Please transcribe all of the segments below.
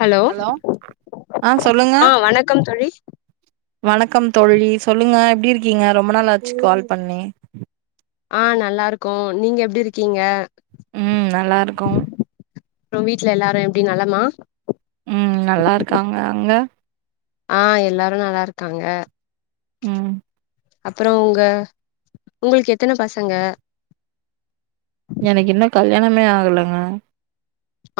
Hello ஆ சொல்லுங்க ஆ வணக்கம் தோழி வணக்கம் தோழி சொல்லுங்க எப்டி இருக்கீங்க ரொம்ப நாளாச்சு கால் பண்ணி ஆ நல்லாருக்கோ நீங்க எப்டி இருக்கீங்க ம் நல்லாருக்கோ அப்றோ வீட்டல எல்லாரு எப்டி நலமா ம் நல்லாருக்காங்க அங்க ஆ எல்லாரு நல்லாருக்காங்க ம் அப்றோ உங்க உங்ளுக்கு எத்தன பசங்க எனக்கு இன்னு கல்யாணமே ஆகலங்க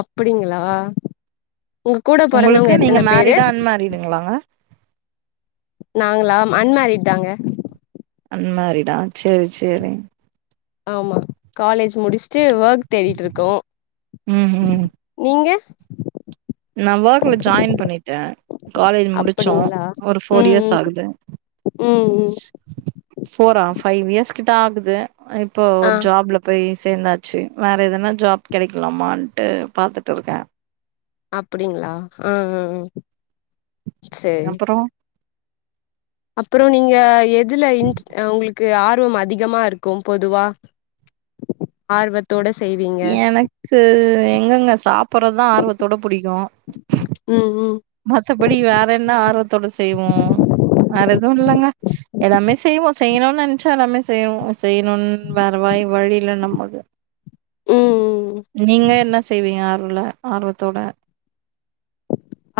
அப்டிங்ளா உங்க கூட பொறந்தவங்க எத்தன பேரு ன்மேரிடுங்ளாங்க நாங்ளா அன்மேரிட் தாங்க அன்மேரிடா சேரி சேரி ஆமா காலேஜ் முடிச் சேரி வர்க் தேடிட்டு இருக்கோ ம் ம் நீங்க நா வக்ல ஜாயின் பண்ணிட்டே காலேஜ் முடுச்சோ அப்டிங்களா ஒரு ம் ஃபோர் இயர்ஸ் ம் ஆகுது ம் ம் ஃபோரா ஃபைவ் இயர்ஸ் கிட்ட ஆகுது இப்போ ஆ ஒரு ஜாப்ல போய் சேந்தாச்சு வேற எதனா ஜாப் கெடைக்கலாமான்ட்டு பாத்துட்டு இருக்கே அப்டிங்ளா அ அ சேரி அப்பறோ அப்புறோ நீங்க எதுல இன்ட் உங்களுக்கு ஆர்வம் அதிகமா இருக்கு பொதுவா ஆர்வ த்தோட செய்வீங் எனக்கு எங்கங்க சாப்படுறதுதா ஆர்வத்தோட புடிக்கு ம் ம் மத்தபடி வேற என்ன ஆர்வத்தோட செய்வோ வேற எதுவு இல்லங்க எல்லாமே செய்வோ செய்யணுன்னு நெனச்சா எல்லாமே செய்வோ செய்யணுன்னு வேற வயி வழி இல்ல நமக்கு ம் நீங்க என்ன செய்வீங்க ஆர்வல ஆர்வத்தோட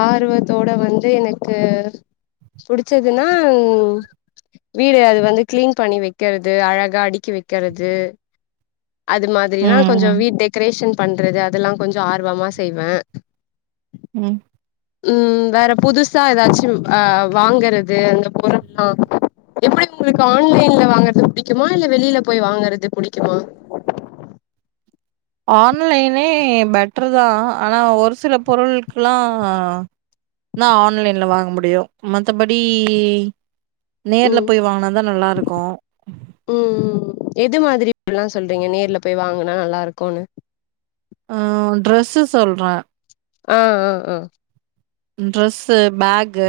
ஆர்வத்தோட வந்து எனக்கு புடிச்சதுன்னா வீடு அது வந்து கிளீன் பண்ணி வைக்கிறது அழகா அடிக்கி வைக்கிறது அது மாதிரினா கொஞ்சோ ம் வீட் டெக்கரேஷன் பண்றது அதெல்லா கொஞ்சோ ஆர்வமா செய்வ ம் ம் வேற புதுசா ஏதாச்சு ஆ வாங்கறது அந்த பொருல்லா எப்டி உங்களுக்கு ஆன்லைன்ல வாங்கறது புடிக்குமா இல்ல வெளியில போய் வாங்கறது புடிக்குமா ஆன்லைனே பெட்டர் தா ஆனா ஒரு சில பொருள்க்குல்லா னா ஆன்லைன்ல வாங்க முடியு மத்தபடி நேர்ல ம் போய் வாங்குனா தா நல்லாயிருக்கு ம் ம் எது மாதிரிப்பல்லா சொல்றீங்க நேர்ல போய் வாங்குனா நல்லா இருக்குன்னு ஆ ட்ரெஸ்ஸு சொல்றே ஆ ஆ ஆ ட்ரெஸ்ஸு பேக் கு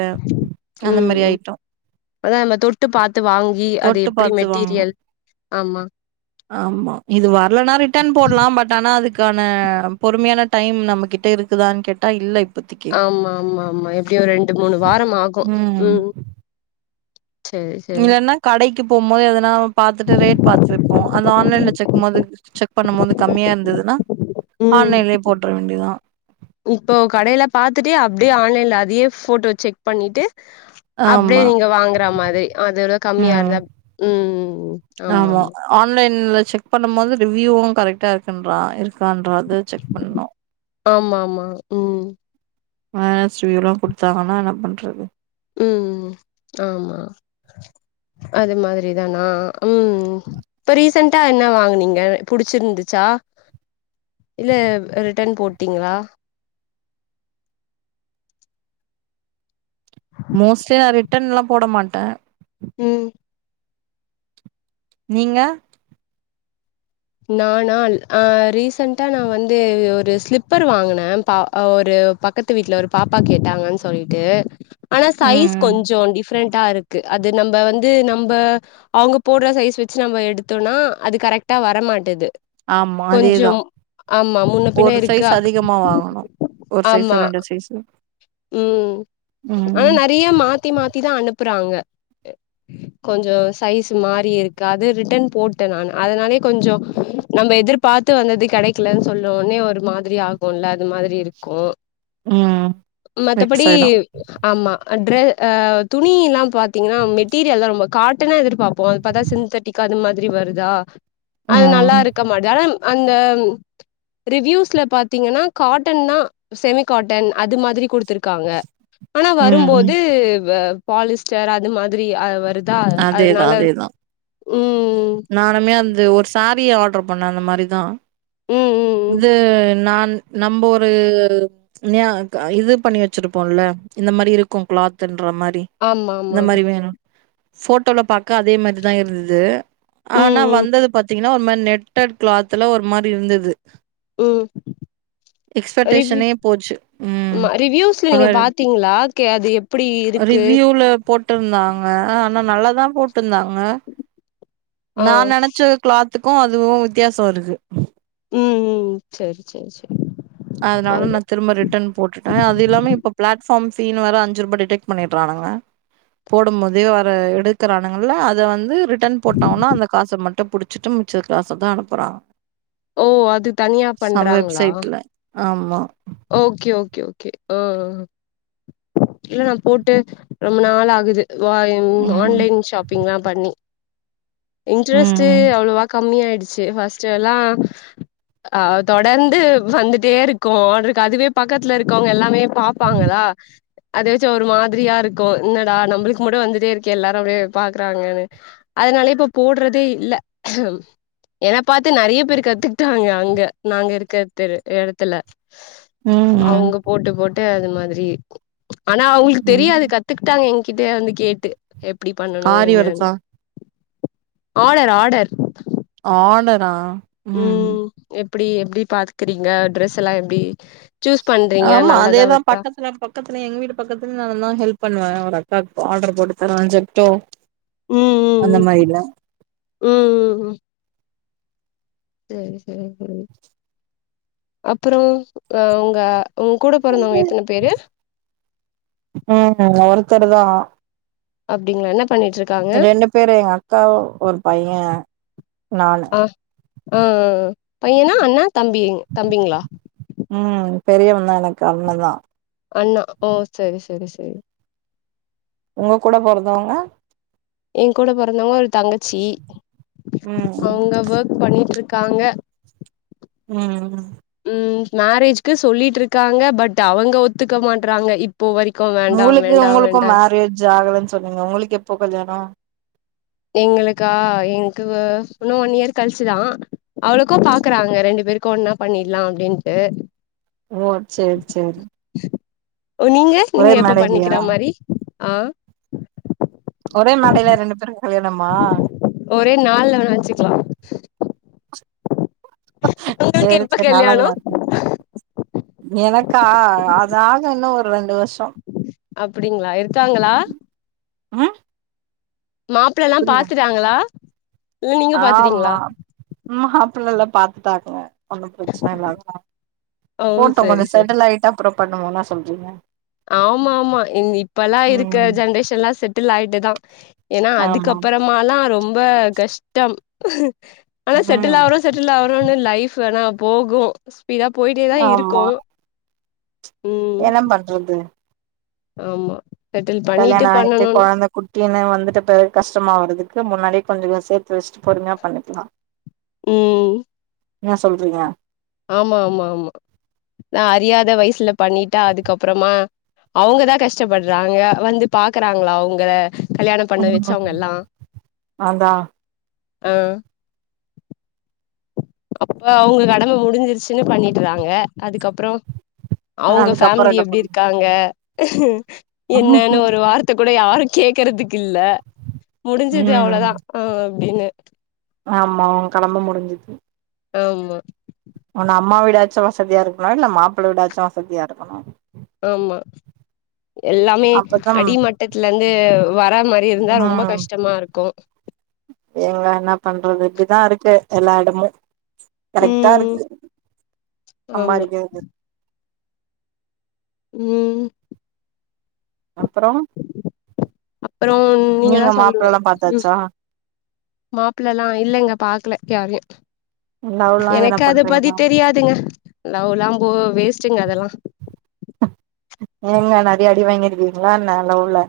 அந்த ம் மாரி ம் ஐட்டோ அதா நம்ம தொட்டு பாத்து வாங்கி அது தொட்டு எப்டி பாத்து வாங்கணு மெட்டீரியல் ஆமா ஆமா இது வர்லனா ரிட்டன் போட்லா பட் ஆனா அதுக் க்கான பொறுமையான டைம் நம்மகிட்ட இருக்குதான்னு கேட்டா இல்ல இப் ஆம் ஆம் ஆமா எப்டியு ரெண்டு மூணு வாரமாகூ ம் சேரி சேரி இல்லலென்னா கடைக்கு போம் போது எதனா பாத்துட்டு ரேட் பாத்து வெப்போ அது ஆன்லைன்ல செக் மோது செக் பண்ணு போது கம்மியா இருந்ததுன்னா ம் ஆன்லைன்லயே போட்ற வேண்டியதா இப்போ கடையில பாத்துட்டு அப்டியே ஆன்லைன்ல அதையே ஃபோட்டோ செக் பண்ணிட்டு அப்டியே ஆமா நீங்க வாங்குற மாரி அதுவெர கம்மியா ம் இருந்தா ம் ம் ம் ஆமா ஆமா ஆன்லைன்ல செக் பண்ணு போது ரிவ்யூவு கரெக்ட்டா இருக்குன்றா இருக்கான்றா அது செக் பண்ணு ஆமா ஆமா ம் மைனஸ் ரிவ்யூ எல்லா கொடுத்தாங்கன்னா என்ன பண்றது ம் ம் ம் ஆமா அது மாதிரி தா நா ம் இப்ப ரீசன்டா என்ன வாங்குனீங்க புடிச்சிருந்துச்சா இல்லவ் அ ரிட்டன் போட்டீங்களா மோஸ்ட்லி நா ரிட்டர்ன்லா போட மாட்டே ம் நீங்க நானால் அ ரீசண்ட்டா நா வந்து ஒரு ஸ்லிப்பர் வாங்குனே பா அ ஒரு பக்கத்து வீட்ல ஒரு பாப்பா கேட்டாங்கன்னு சொல்லிட்டு ஆனா ம் சைஸ் ம் கொஞ்சோ டிஃப்ரெண்டா இருக் அது நம்ப வந்து நம்ப அவங்க போடுற சைஸ் வெச்சு நம்ம எடுத்தோன்னா அது கரெட்டா வர ர மாட்டேது ஆமா கொஞ்சோ அதேதா ஆமா முன்ன பின்னா இருக்கா மா வாங்கணு ஒரு சைஸு ஆமா ரெண்டு சைஸு ம் ஆனா ம் நெறைய மா மாத்தி மாத்திதா அனுப்புறாங்க கொஞ்சோ சைஸ் மாரி இருக்காது ரிட்டன் போட்ட நானு அதுனாலே கொஞ்சோ நம்ம எதிர்பார்த்து வந்தது கெடைக்கலன் சொல்லுவோனே ஒரு மாதிரி ஆகுல அது மாதிரி இருக் ம் வெக்ஸ் மத்தபடி ஆயிடு ஆமா ட்ரெ துணியினா பாத்தீங்கன்னா மெட்டீரியல் தா ரொம்ப காட் டணா எதிர்பாப்போ அது பாத்தா சிந்தட்டிக்கா அது மாதிரி வருதா அது ம் நல்லாருக்க மாட்டுது ஆனா அந்த ரிவ்யூஸ்ல பாத்தீங்கன்னா காட்டன்னா செமிகாட்டன் அது மாதிரி குடுத்துருக்காங்க ஆனா ம் ம் வரும்போது பாலிஸ்டர் அது மாதிரி வருதா அதேதா அதனால அதேதா ம் நானுமே அந்த ஒரு சாரீய ஆட்ரு பண்ணே அந்த மாரி தா ம் ம் ம் இது நான் நம்ப ஒரு [unintelligible] க இது பண்ணி வச்சிருப்போம்ல இந்த மாரி இருக்கு க்ளாத்ன்ற மாரி ஆமா இந்த ஆமா மாரி வேணு போட்டோல பாக்க அதே மாத்ரிதா இருந்தது ஆனா ம் ம் வந்தது பாத்தீங்கன்னா ஒரு மாரி நெட்டட் க்ளாத்ல ஒரு மாரி இருந்தது ம் ரிவி எக்ஸ்பெக்டேஷனே போச்சு. ம். ம்ம ரிவ்யூஸ்ல ஒரு நீங்க மாரி பாத்திங்ளா கே அது எப் அப்புடி இருக்கு போட்டுர்ந்தாங்க ஆனா நல்லா தா போட்ருந்தாங்க ஆ நா நெனைச்ச க்ளாத்துக்கு அதுவு வித்தியாசோ இருக்கு ம் ம் செரி செரி செரி அதனால ந திரும்ப ரிட்டன் போட்டுட்டே அது இல்லாம இப்போ பிளாட்ஃபார்ம் பீனு வேற அஞ்சுருபா டிடெட் பண்ணிடுறானங்க போடும்போதே வர எடுக்குறானுங்கல அத வந்து ரிட்டன் போட்டோனா அந்த காச மட்டு புடுச்சுட்டு மிச்ச காச தா அனுப்புறாங் ஓ அது தனியா பண்றாங்களா ம்மா ஓகே ஓகே ஓகே ஆ இல்ல நா போட்டு ரொம்ப நாள் ஆகுது [unintelligible] ம். ஆன்லைன் ஷாப்பிங்லா பண்ணி இன்ட்ரெஸ்ட்டு ம். அவ்ளோவா கம்மி ஆய்டுச்சு ஃபஸ்ட் எல்லா அ தொடர்ந்து வந்துட்டே இருக்கு ஆட்ருக்கு அதுவே பக்கத்துல இருக்கவங்க எல்லாமே பாப்பாங்களா அதே வச்சே ஒரு மாதிரியா இருக்கு என்னடா நம்மளுக்கு மட்டு வந்துட்டே இருக்கே எல்லாரு அப்டியே பாக்குறாங்கன்னு அதனால இப்ப போடுறதே இல்ல என்னா பாத்து நெறைய பேருக் கத்துட்டாங்க அங்க நாங்க இருக்க தெரு எடத்துல ம். ம். அவுங்க போட்டு போட்டு அது மாதிரி ஆனா அவுங்களுக்கு தெரியாது ம். கத்துக்கிட்டாங்க என்கிட்ட வந்து கேட்டு எப்டி பண்ணனு ஆரி இன்னானு ஒர்க்கா? ஆடர் ஆடர் ஆடரா ம் எப்டி எப்டி பாத்துக்றீங்க ட்ரெஸ் எல்லா எப்டி சூஸ் பண்றீங்க ஆமா நல்லதா அதேதா வருதா பக்கத்துல [unintelligible] பக்கத்துல எங்க வீட்டு பக்கத்துல நா தா ஹெல்ப் பண்ணுவே ஒரு அக்காக்கு ஆர்டர் போட்டு தருவே ஜெப்ட்டோ ம் ம் அந்த ம் மாரில ம் ம் ம் அப்பறோ அ உங்க உங்க கூட பொறந்தவ்ங்க எத்தன பேரு ம் [inaudible] ஒருத்தரு தா அப்டிங்ளா என்ன பண்ணிட்ருக் ரெண்டு பேரு எங்க அக்கா ஒரு பையெ நானு ஆ ஆ ஆ ஆ பையனா அண்ணா தம்பி தம்பிங்களா ம் பெரியவந் தா எனக்கு அண்ணந்தா அண்ணா ஓ செரி செரி செரி ஒங்க கூட பொறந்தவங்க ஏங்கூட பொறந்தவ்ங்க ஒரு தங்கச்சி ம் ம் அவுங்க வோர்க் பண்ணிட்டு இருக்காங்க ம் ம் மேரேஜ்க்கு சொல்லிட்டு இருக்காங்க பட் அவுங்க ஒத்துக்க மாட்டறாங்க இப் ப்போ வரிக்கு அவர் உங்களுக்கு ஒங்களுக்கு மேரேஜ் ஆகலன் சொன்னீங்க ஒங்களுக்கு எப்போ கல்யாணொ எங்களுக்கா எங்களுக்கு இன்னு ஒன் இயர் கழிச்சுதா அவளுக்கோ பாக்குறாங்க ரெண்டு பேருக்கு ஒன்னா பண்ணிடலா அப்டிண்ட்டு ஓ சேரி சேரி ஓ நீங்க ஒரே நீங்க எப்ப மேடைலயா பண்ணிக்கிற மாரி ஆ ஒரே மேடையில ரெண்டு பேருக்கு கல்யாணமா ஒரே நாள்ல வேணா வச்சுக்குலா சேரி சேரி நல்லா தா இருக்கு [unintelligible] எனக்கா அது ஆகு இன்னு ஒரு ரெண்டு வருஷ் அப்டிங்களா இருக்காங்களா ம் மாப்பள்ளல்லா புரியுது பாத்துட்டாங்களா இல்ல நீங்க ஆமா பாத்துட்டீங்களா மாப்புள்ளல்லா பாத்துட்டாங்க ஒன்னும் ப்ரச்சன இல்ல தா ஓ போட்டு சரி கொஞ்சோ சரி செட்டில் ஆயிட்டு அப்றோ பண்ணுவோனா சொல்றீங்க ஆமா ஆமா இங் இப்ப எல்லா இருக்கற ம் ஜென்ரேஷன்ல்லா செட்டில் ஆயிட்டுதா ஏன்னா ஆமா அதுக்குப்புறமால்லா ரொம்ப கஷ்டம் ஆனா செட்டில் ம் ஆவறோ செட்டில் ஆவுரோனு லைஃபு ஆனா போகு ஸ்பீடா போயிட்டே தா இருக்கு ஆமா ம் என்ன பண்றது ஆமா செட்டில் கல்யாண பண்ணிட்டு ஆயிட்டு பண்ணணுனு கொழந்த குட் டீனு வந்துட்ட பிறகு கஷ்டமா ஆவறதுக்கு முன்னாடியே கொஞ்சோ சேத்து வச்சிட்டு பொறுமையா பண்ணிக்கலா ம் என்னா சொல்றீங்க ஆமா ஆமா ஆமா நா அறியாத வயசுல பண்ணிட்டா அதுக்கப்பறமா அவங்கதா கஷ்டப்பட்றாங்க வந்து பாக்குறாங்களா உங்கள கல்யாணோ பண்ண ம் வச்சவங்க எல்லா அதா ஆ அப்ப அவங்க கடம முடிஞ்சிருச்சுன்னு பண்ணிட்டுறாங்க அதுக்கப்பறோ அவுங்க அதுக்கப்றோ ஃபேமிலி என்ன எப்டி பண்ண இருக்காங் என்னன்னு ஒரு வார்த்த கூட யாரு கேக்குறதுக்கு இல்ல முடிஞ்சுது ம் அவ்ளோதா ஆ அப்டின்னு ஆமா அவங்க கடம முடிஞ்சுது ஆமா ஒன்னு அம்மா வீடாச்சு வசதியா இருக்கணு இல்ல மாப்பிள வீடாச்சு வசதியா இருக்கணு ஆமா எல்லாமே அப்பதா அடி மட்டத்துல இருந்து வர மாரி இருந்தா ரொம்ப கஷ்டமா இருக்கு எங்க என்னா பண்றது இப்டிதா இருக்கு எல்லா எடமு கரெக்ட்டா ம் இருக்கு ஆமா சம்பாரிக்கிறது ம் அப்பறோ அப்புறோம் நீங்க தா சொல்னு மாப்ளல்லா ம் பாத்தாச்சா மாப்பள்ளல்லா இல்லங்க பாக்கல யாரையு லவ்லா எதனா எனக்கு அத பத்தி பண்றீங்களா தெரியாதுங்க லவுல்லாம் போ வேஸ்ட்டுங்க அதல்லா ஏங்க நறைய அடி வாங்கி இருக்கீங்களா என்னா லவுல்ல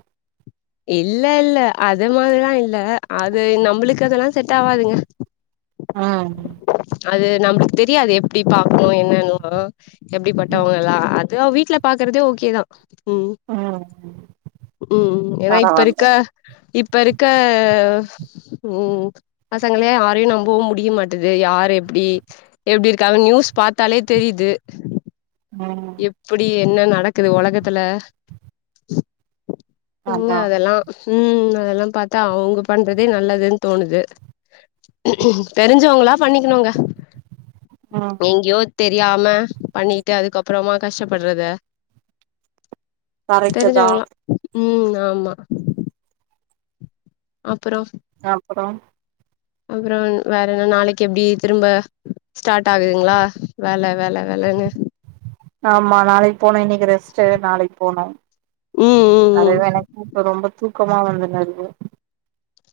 இல்ல இல்ல அது மாரில்லா இல்ல அது நம்பளுக்கு அதுலா செட் ஆவாதுங்க அ அது நம்மளுக்கு தெரியாது எப்டி பாக்கணு என்னன்லா ம் எப்டிப்பட்டவங்கல்லா அது அவ வீட்ல பாக்குறதே ஓகேதா ம் ம் ஏனா இப்ப பரவால்ல இருக்க இப்ப இருக்க ம் பசங்களையே யாரையு நம்பவு முடிய மாட்டேங்குது து யாரு எப்டி எப்டி இருக்காங்கன் நியூஸ் பாத்தாலே தெரிது ஆ இப்டி என்ன நடக்குது ஒலகத்துல இங்க அதா அதெல்லா ம் அதெல்லா பாத்தா அவுங்க பண்றதே நல்லதுன்னு தோணுது தெரிஞ்சவங்ளா பண்ணிக்குணுங்க அ எங்கயோ தெரியாம பண்ணிட்டு அதுக்கப்றோமா கஷ்டப்பறத கரெக்ட்டு தா தெரிஞ்சவங்களா ம் ஆமா அப்றோ அப்றோ அப்றோ வேற என்ன நாளைக்கு எப்டி திரும்ப ஸ்டார்ட் ஆகுதுங்களா வேல வேல வேலணு ஆமா நாளைக் போனு இன்னைக்கு ரெஸ்ட்டு நாளைக் போனு ம் ம் அது ம் எனக் இப்ப ரொம்ப தூக்கமா வந்துன்னுருக்கு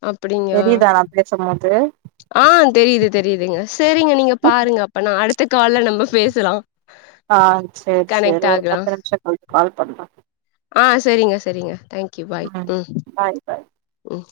அப்டிங்களா தெரியுதா நா பேச போது ஆ தெரியுது தெரியுதுங்க சேரிங்க நீங்க பாருங்க அப்பனா அடுத்த கால்ல நம்ம பேசலா ஆ சேரி சேரி கனெக்ட் ஒரு ஆகலா பத்து நிமிஷோ கழிச்சி கால் பண்ற ஆ சரிங்க சரிங்க தேங்க்யூ பாய் ம் பாய் பாய் ம்